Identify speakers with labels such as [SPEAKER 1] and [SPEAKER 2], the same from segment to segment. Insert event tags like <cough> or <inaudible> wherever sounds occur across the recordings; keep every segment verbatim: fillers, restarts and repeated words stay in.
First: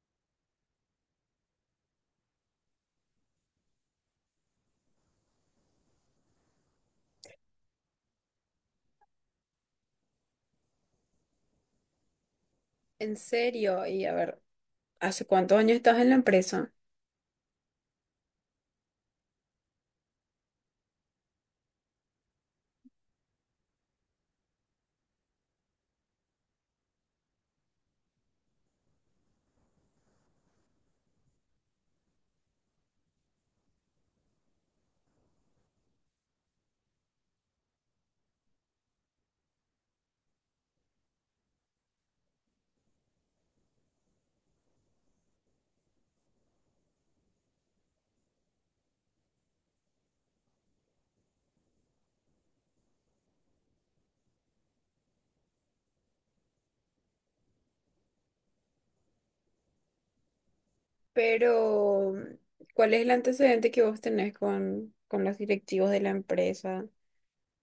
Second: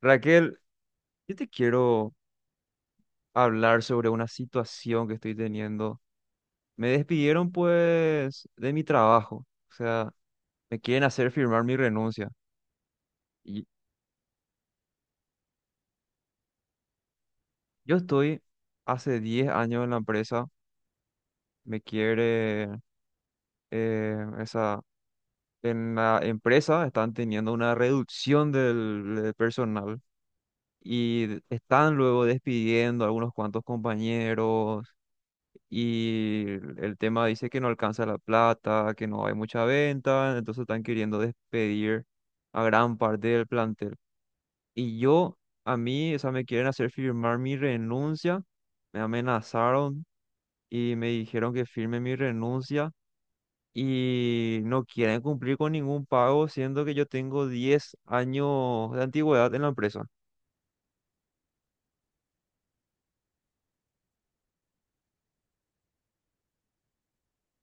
[SPEAKER 1] Raquel, yo te quiero hablar sobre una situación que estoy teniendo. Me despidieron pues de mi trabajo, o sea, me quieren hacer firmar mi renuncia.
[SPEAKER 2] En
[SPEAKER 1] Y
[SPEAKER 2] serio, y a ver, ¿hace cuántos años estás en la empresa?
[SPEAKER 1] yo estoy hace diez años en la empresa, me quiere eh, esa en la empresa están teniendo una reducción del, del personal y están luego despidiendo a algunos cuantos compañeros y el tema dice que no alcanza la plata, que no hay mucha venta, entonces están queriendo despedir a gran parte del plantel. Y yo, a mí, o sea, me quieren hacer firmar mi renuncia, me amenazaron y me dijeron que firme mi renuncia y no quieren cumplir con ningún pago, siendo que yo tengo diez años de antigüedad en la empresa.
[SPEAKER 2] Pero, ¿cuál es el antecedente que vos tenés con, con los directivos de la empresa?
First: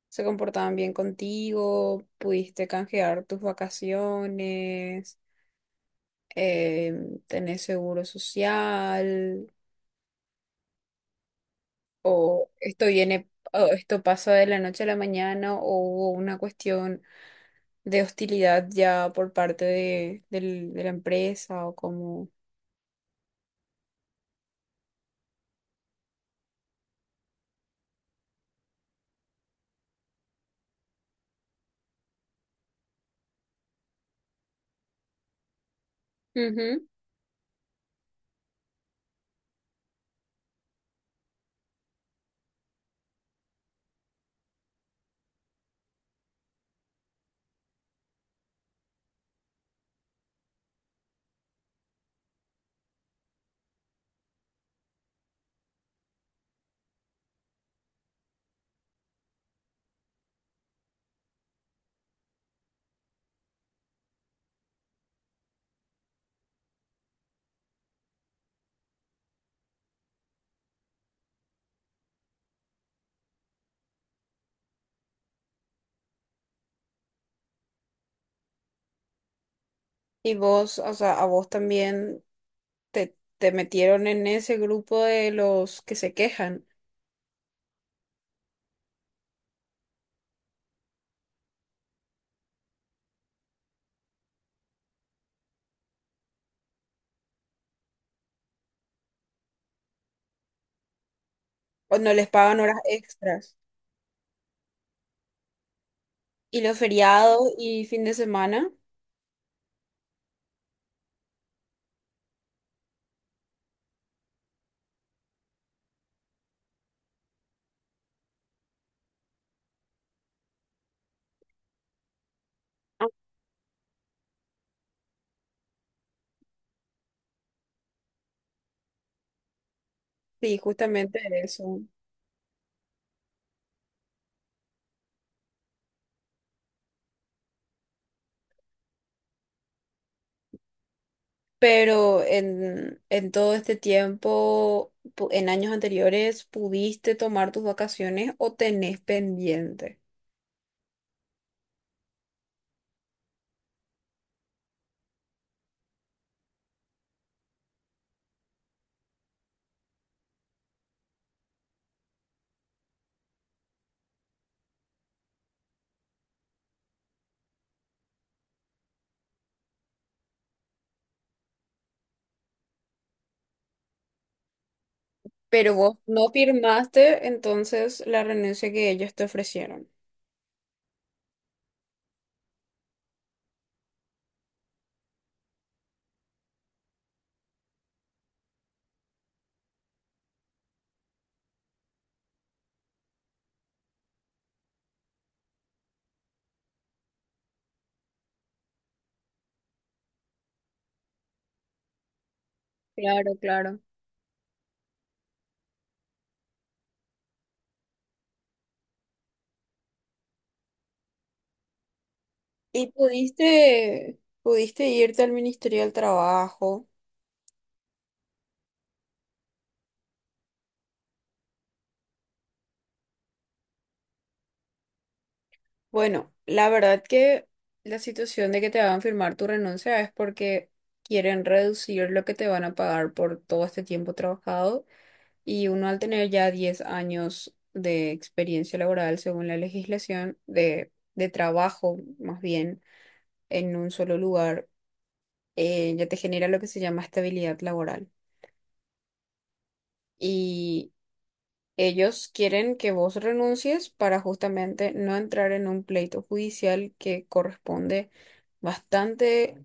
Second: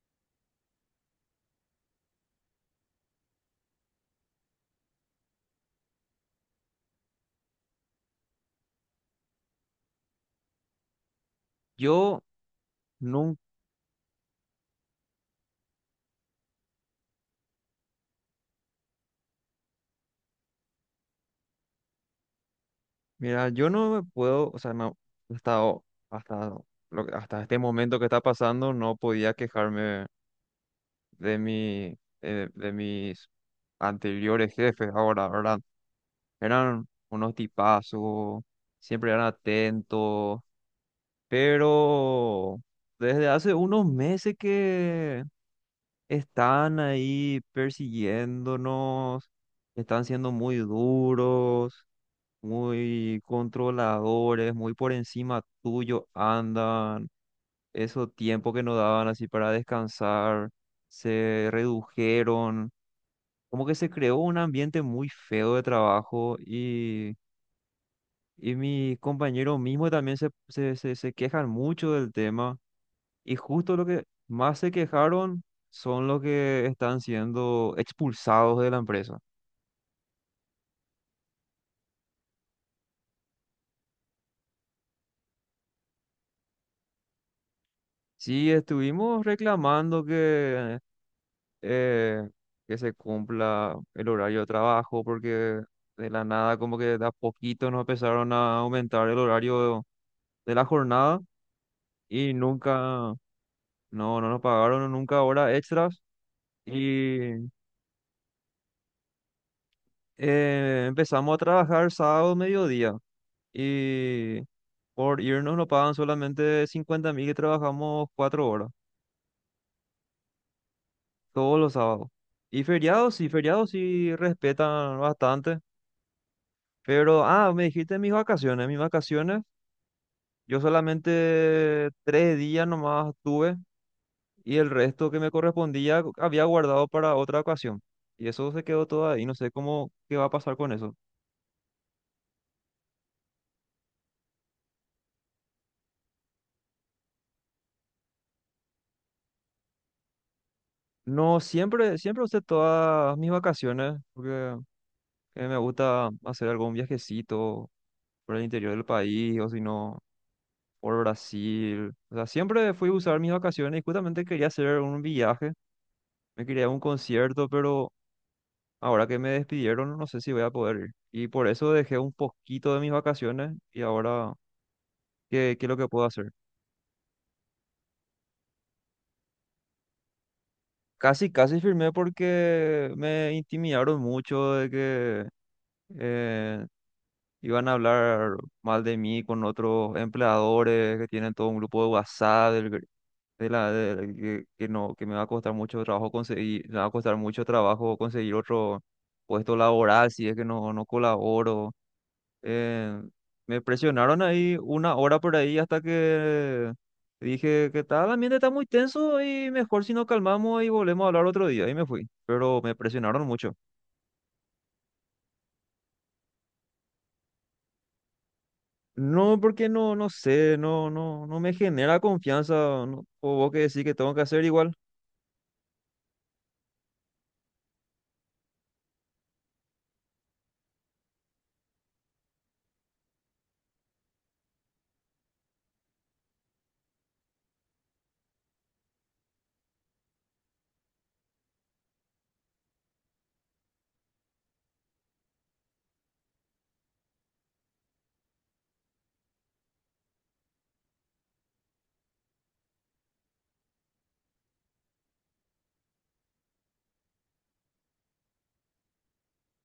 [SPEAKER 2] ¿Se comportaban bien contigo? ¿Pudiste canjear tus vacaciones? Em, ¿tenés seguro social?
[SPEAKER 1] Yo...
[SPEAKER 2] ¿O esto viene,
[SPEAKER 1] nunca.
[SPEAKER 2] o esto pasa de la noche a la mañana? ¿O hubo una cuestión de hostilidad ya por parte de, del- de la empresa? ¿O cómo?
[SPEAKER 1] Mira, yo no me puedo, o sea, no, hasta, o- hasta, lo hasta este momento que está pasando, no podía quejarme de mi, de, de mis anteriores jefes ahora, ¿verdad? Eran
[SPEAKER 2] Ujú.
[SPEAKER 1] unos tipazos, siempre eran atentos, pero desde hace unos meses que están ahí persiguiéndonos, están siendo muy duros, muy controladores, muy por encima tuyo andan. Esos tiempos que nos daban así para descansar se redujeron. Como que se creó un ambiente muy feo de trabajo y, y mis compañeros mismos también se, se, se, se quejan mucho del tema. Y justo lo que más se quejaron son los que están siendo expulsados de la empresa.
[SPEAKER 2] Y vos, o sea, a vos también te, te metieron en ese grupo de los que se quejan
[SPEAKER 1] Sí, estuvimos reclamando que eh, que se cumpla el horario de trabajo, porque de la nada, como que de a poquito nos empezaron a aumentar el horario de la jornada
[SPEAKER 2] o no les
[SPEAKER 1] y
[SPEAKER 2] pagan
[SPEAKER 1] nunca,
[SPEAKER 2] horas extras.
[SPEAKER 1] no, no nos pagaron nunca horas extras
[SPEAKER 2] Y los
[SPEAKER 1] y
[SPEAKER 2] feriados y fin de semana.
[SPEAKER 1] eh, empezamos a trabajar sábado mediodía y por irnos nos pagan solamente cincuenta mil y trabajamos cuatro horas todos los sábados. Y
[SPEAKER 2] Ah,
[SPEAKER 1] feriados, sí, feriados sí respetan bastante. Pero, ah, me dijiste mis vacaciones. Mis vacaciones...
[SPEAKER 2] sí,
[SPEAKER 1] Yo
[SPEAKER 2] justamente eso.
[SPEAKER 1] solamente tres días nomás tuve y el resto que me correspondía había guardado para otra ocasión. Y eso se quedó todo ahí, no sé cómo, qué va a pasar con eso.
[SPEAKER 2] Pero en, en todo este tiempo, pu- en años anteriores, pudiste tomar tus vacaciones o tenés pendiente.
[SPEAKER 1] No, siempre, siempre usé todas mis vacaciones porque eh, me gusta hacer algún viajecito por el interior del país o si no, por Brasil. O sea, siempre fui a usar mis vacaciones y justamente quería hacer un viaje, me quería ir a un concierto, pero ahora que me despidieron, no sé si voy a poder ir. Y por eso dejé un poquito de mis vacaciones y ahora, ¿qué, qué es
[SPEAKER 2] Pero
[SPEAKER 1] lo que
[SPEAKER 2] vos
[SPEAKER 1] puedo hacer?
[SPEAKER 2] no firmaste entonces la renuncia que ellos te ofrecieron.
[SPEAKER 1] Casi, casi firmé porque me intimidaron mucho de que eh, iban a hablar mal de mí con otros empleadores que tienen todo un grupo de WhatsApp del gr- de la, de- que, que no, que me va a costar mucho trabajo conseguir, me va a costar mucho trabajo conseguir otro puesto laboral si es que no, no colaboro. Eh,
[SPEAKER 2] Claro,
[SPEAKER 1] Me
[SPEAKER 2] claro.
[SPEAKER 1] presionaron ahí una hora por ahí hasta que dije que tal, el ambiente está muy tenso y mejor si nos calmamos y volvemos a hablar otro día. Y me fui, pero me
[SPEAKER 2] ¿Y
[SPEAKER 1] presionaron mucho.
[SPEAKER 2] pudiste, pudiste irte al Ministerio del Trabajo?
[SPEAKER 1] No, porque no, no sé, no, no, no me genera confianza, no, o vos que decís que tengo que hacer igual.
[SPEAKER 2] Bueno, la verdad que la situación de que te hagan firmar tu renuncia es porque quieren reducir lo que te van a pagar por todo este tiempo trabajado, y uno al tener ya diez años de experiencia laboral, según la legislación de, de trabajo, más bien, en un solo lugar, eh, ya te genera lo que se llama estabilidad laboral. Ellos quieren que vos renuncies para justamente no entrar en un pleito judicial que corresponde bastante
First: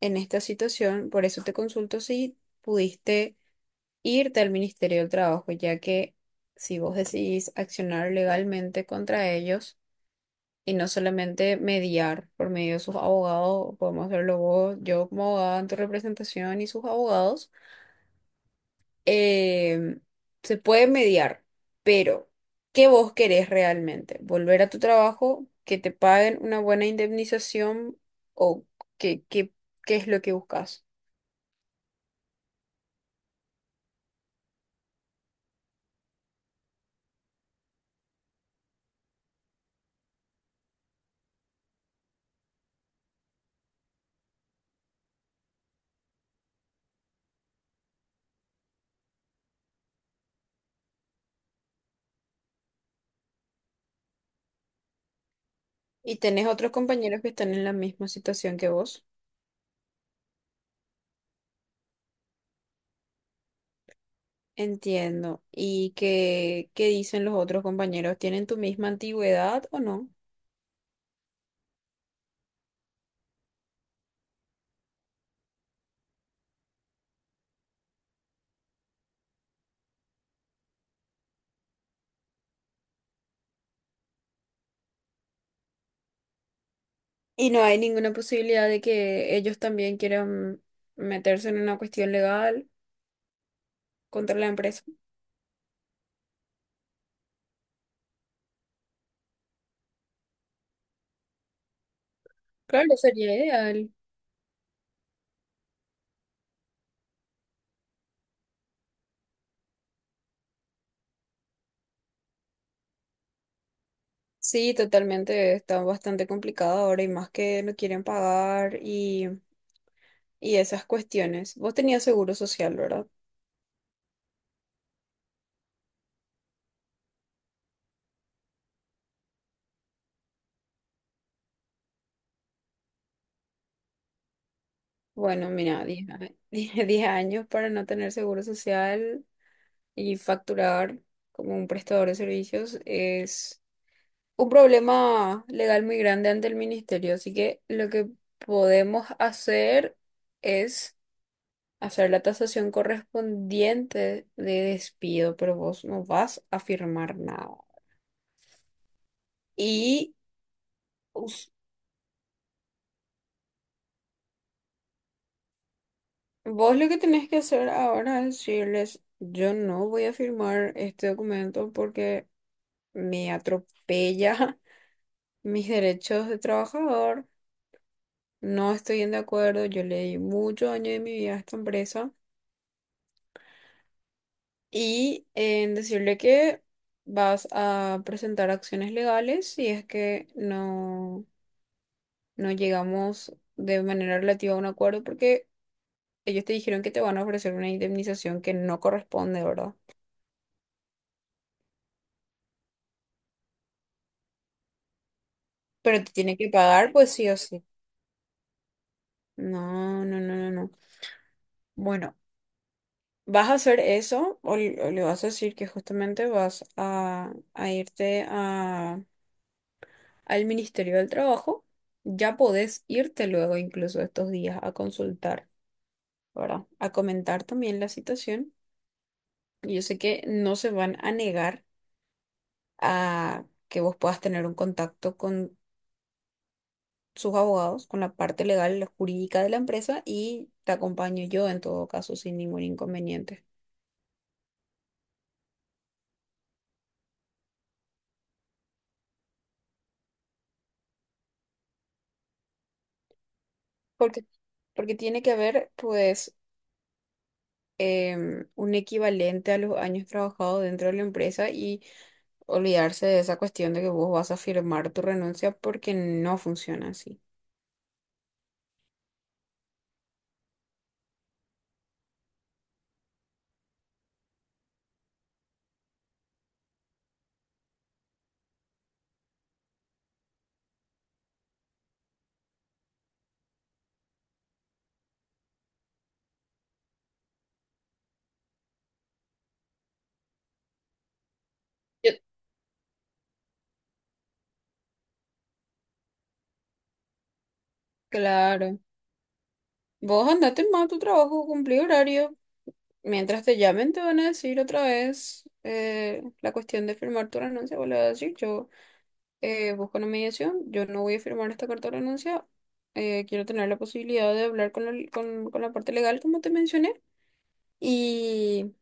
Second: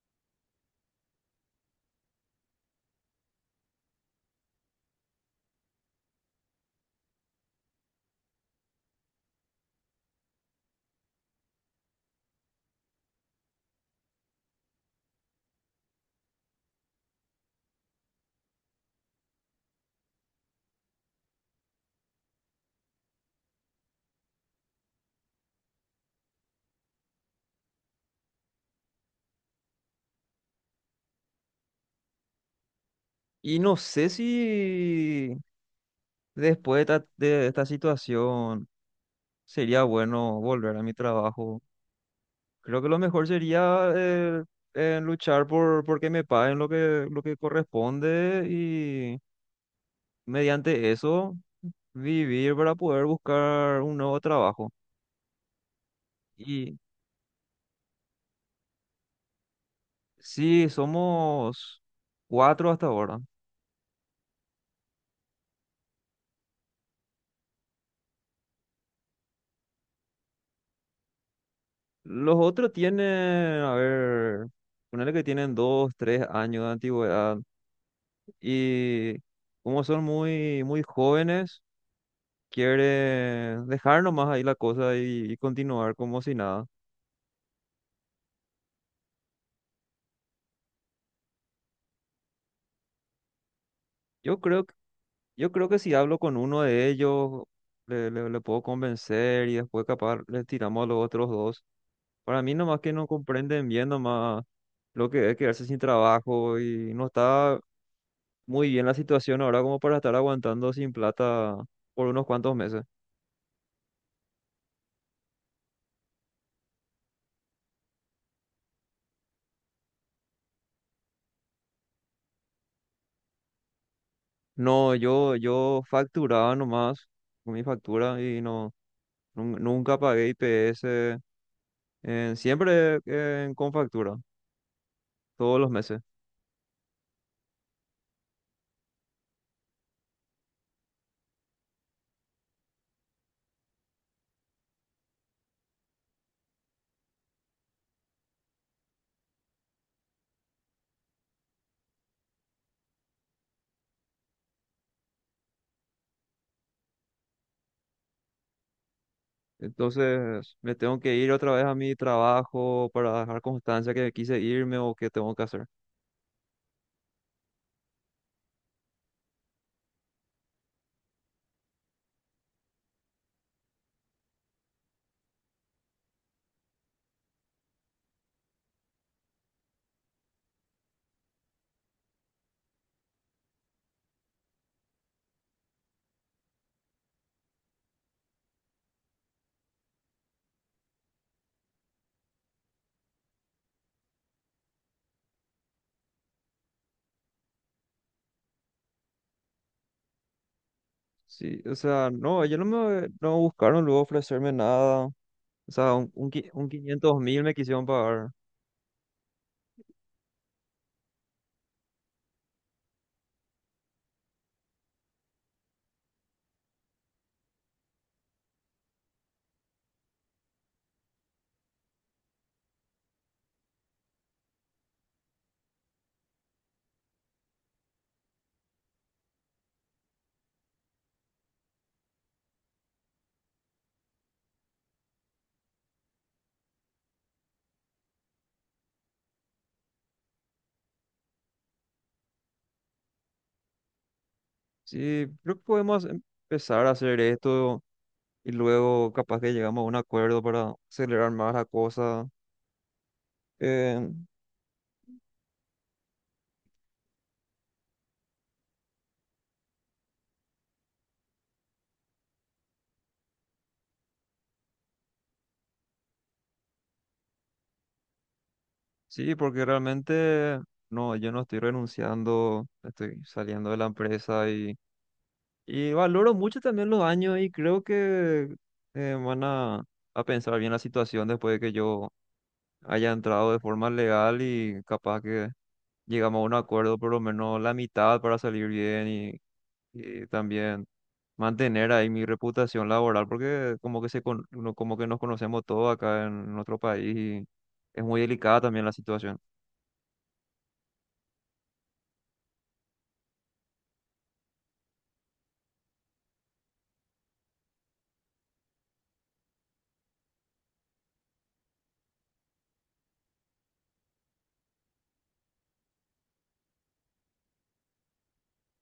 [SPEAKER 2] en esta situación. Por eso te consulto si pudiste irte al Ministerio del Trabajo, ya que, si vos decidís accionar legalmente contra ellos y no solamente mediar por medio de sus abogados, podemos hacerlo vos, yo como abogada en tu representación y sus abogados. eh, Se puede mediar, pero ¿qué vos querés realmente? ¿Volver a tu trabajo? ¿Que te paguen una buena indemnización? ¿O qué, qué, qué es lo que buscas?
[SPEAKER 1] Y no sé si después de esta, de esta situación sería bueno volver a mi trabajo. Creo que lo mejor sería eh, eh, luchar por por que me paguen lo que, lo que corresponde y mediante eso vivir para poder buscar un nuevo trabajo.
[SPEAKER 2] Y tenés otros
[SPEAKER 1] Y
[SPEAKER 2] compañeros que están en la misma situación que vos.
[SPEAKER 1] sí, somos cuatro hasta ahora.
[SPEAKER 2] Entiendo. ¿Y qué, qué dicen los otros compañeros? ¿Tienen tu misma antigüedad o no?
[SPEAKER 1] Los otros tienen, a ver, ponele que tienen dos, tres años de antigüedad y como son muy, muy jóvenes, quieren dejar nomás ahí la cosa y y continuar como si nada.
[SPEAKER 2] Y no hay ninguna posibilidad de que ellos también quieran meterse en una cuestión legal contra
[SPEAKER 1] Yo
[SPEAKER 2] la
[SPEAKER 1] creo
[SPEAKER 2] empresa.
[SPEAKER 1] Yo creo que si hablo con uno de ellos, le, le- le puedo convencer y después capaz le tiramos a los otros dos. Para mí nomás que
[SPEAKER 2] Claro,
[SPEAKER 1] no
[SPEAKER 2] sería
[SPEAKER 1] comprenden bien
[SPEAKER 2] ideal.
[SPEAKER 1] nomás lo que es quedarse sin trabajo y no está muy bien la situación ahora como para estar aguantando sin plata por unos cuantos meses.
[SPEAKER 2] Sí, totalmente, está bastante complicado ahora y más que no quieren pagar y, y esas cuestiones. Vos tenías seguro social, ¿verdad?
[SPEAKER 1] No, yo, yo facturaba nomás con mi factura y no, nun- nunca pagué I P S, eh, siempre eh, con factura,
[SPEAKER 2] Bueno,
[SPEAKER 1] todos los
[SPEAKER 2] mira,
[SPEAKER 1] meses.
[SPEAKER 2] diez, a- <laughs> 10 años para no tener seguro social y facturar como un prestador de servicios es un problema legal muy grande ante el ministerio. Así que lo que podemos hacer es hacer la tasación correspondiente de despido, pero vos no vas a firmar nada. Y
[SPEAKER 1] Entonces me tengo que ir
[SPEAKER 2] us-
[SPEAKER 1] otra vez a mi trabajo para dejar constancia que quise irme o que tengo que hacer.
[SPEAKER 2] vos lo que tenés que hacer ahora es decirles: yo no voy a firmar este documento porque me atropella <laughs> mis derechos de trabajador, no estoy en de acuerdo, yo le di muchos años de mi vida a esta empresa. Y en decirle que vas a presentar acciones legales si es que no, no llegamos de manera relativa a un acuerdo, porque ellos te dijeron que te van a ofrecer una indemnización que no corresponde, ¿verdad?
[SPEAKER 1] Sí, o sea, no, ellos no me no buscaron luego ofrecerme nada. O sea,
[SPEAKER 2] Pero
[SPEAKER 1] un,
[SPEAKER 2] te
[SPEAKER 1] un,
[SPEAKER 2] tiene que
[SPEAKER 1] qui- un
[SPEAKER 2] pagar, pues,
[SPEAKER 1] quinientos
[SPEAKER 2] sí o
[SPEAKER 1] mil me
[SPEAKER 2] sí.
[SPEAKER 1] quisieron pagar.
[SPEAKER 2] No, no, no, no, no. Bueno, vas a hacer eso, o, l- o le vas a decir que justamente vas a, a irte a, al Ministerio del Trabajo. Ya podés irte luego, incluso estos días, a consultar, ¿verdad? A comentar también la situación. Y Yo sé que no se van a negar a que vos puedas tener un contacto con sus abogados, con la parte legal, la jurídica de la empresa, y te acompaño yo en todo caso sin ningún inconveniente.
[SPEAKER 1] Sí, creo que podemos empezar a hacer esto y luego capaz que llegamos a un acuerdo para acelerar más la cosa. Eh,
[SPEAKER 2] Porque, porque tiene que haber, pues, em, un equivalente a los años trabajados dentro de la empresa y olvidarse de esa cuestión de que vos vas a firmar tu renuncia, porque no funciona así.
[SPEAKER 1] sí, porque realmente no, yo no estoy renunciando, estoy saliendo de la empresa y... Y valoro mucho también los años y creo que eh, van a, a pensar bien la situación después de que yo haya entrado de forma legal y capaz que llegamos a un acuerdo por lo menos la mitad para salir bien y, y también mantener ahí
[SPEAKER 2] Yo-
[SPEAKER 1] mi reputación laboral porque como que se con- no- como que nos conocemos todos acá en nuestro país y es muy delicada
[SPEAKER 2] Claro.
[SPEAKER 1] también la situación.
[SPEAKER 2] Vos andate más a tu trabajo, cumplí horario. Mientras te llamen, te van a decir otra vez, eh, la cuestión de firmar tu renuncia. Vos le vas a decir: yo, eh, busco una mediación, yo no voy a firmar esta carta de renuncia. eh, quiero tener la posibilidad de hablar con la, con, con la parte legal, como te mencioné. Y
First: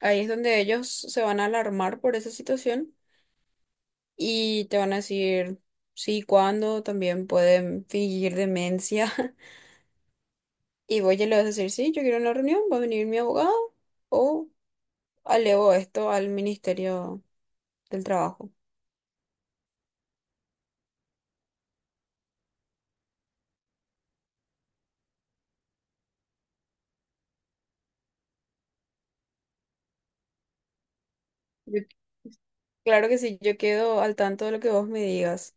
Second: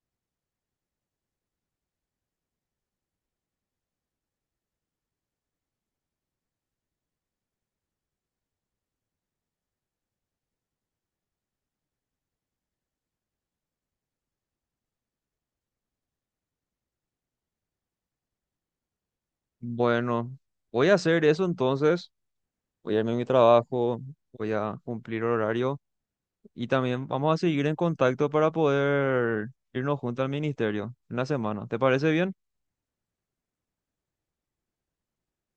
[SPEAKER 2] ahí es donde ellos se van a alarmar por esa situación y te van a decir: sí, ¿cuándo? También pueden fingir demencia. <laughs> Y vos ya le vas a decir: sí, yo quiero una reunión, va a venir mi abogado, o alevo esto al Ministerio del Trabajo.
[SPEAKER 1] Bueno, voy a hacer eso entonces, voy a irme a mi trabajo, voy a cumplir horario. Y también vamos a seguir en contacto para poder irnos juntos al ministerio en la semana. ¿Te
[SPEAKER 2] Yo-
[SPEAKER 1] parece bien?
[SPEAKER 2] Claro que sí, yo quedo al tanto de lo que vos me digas.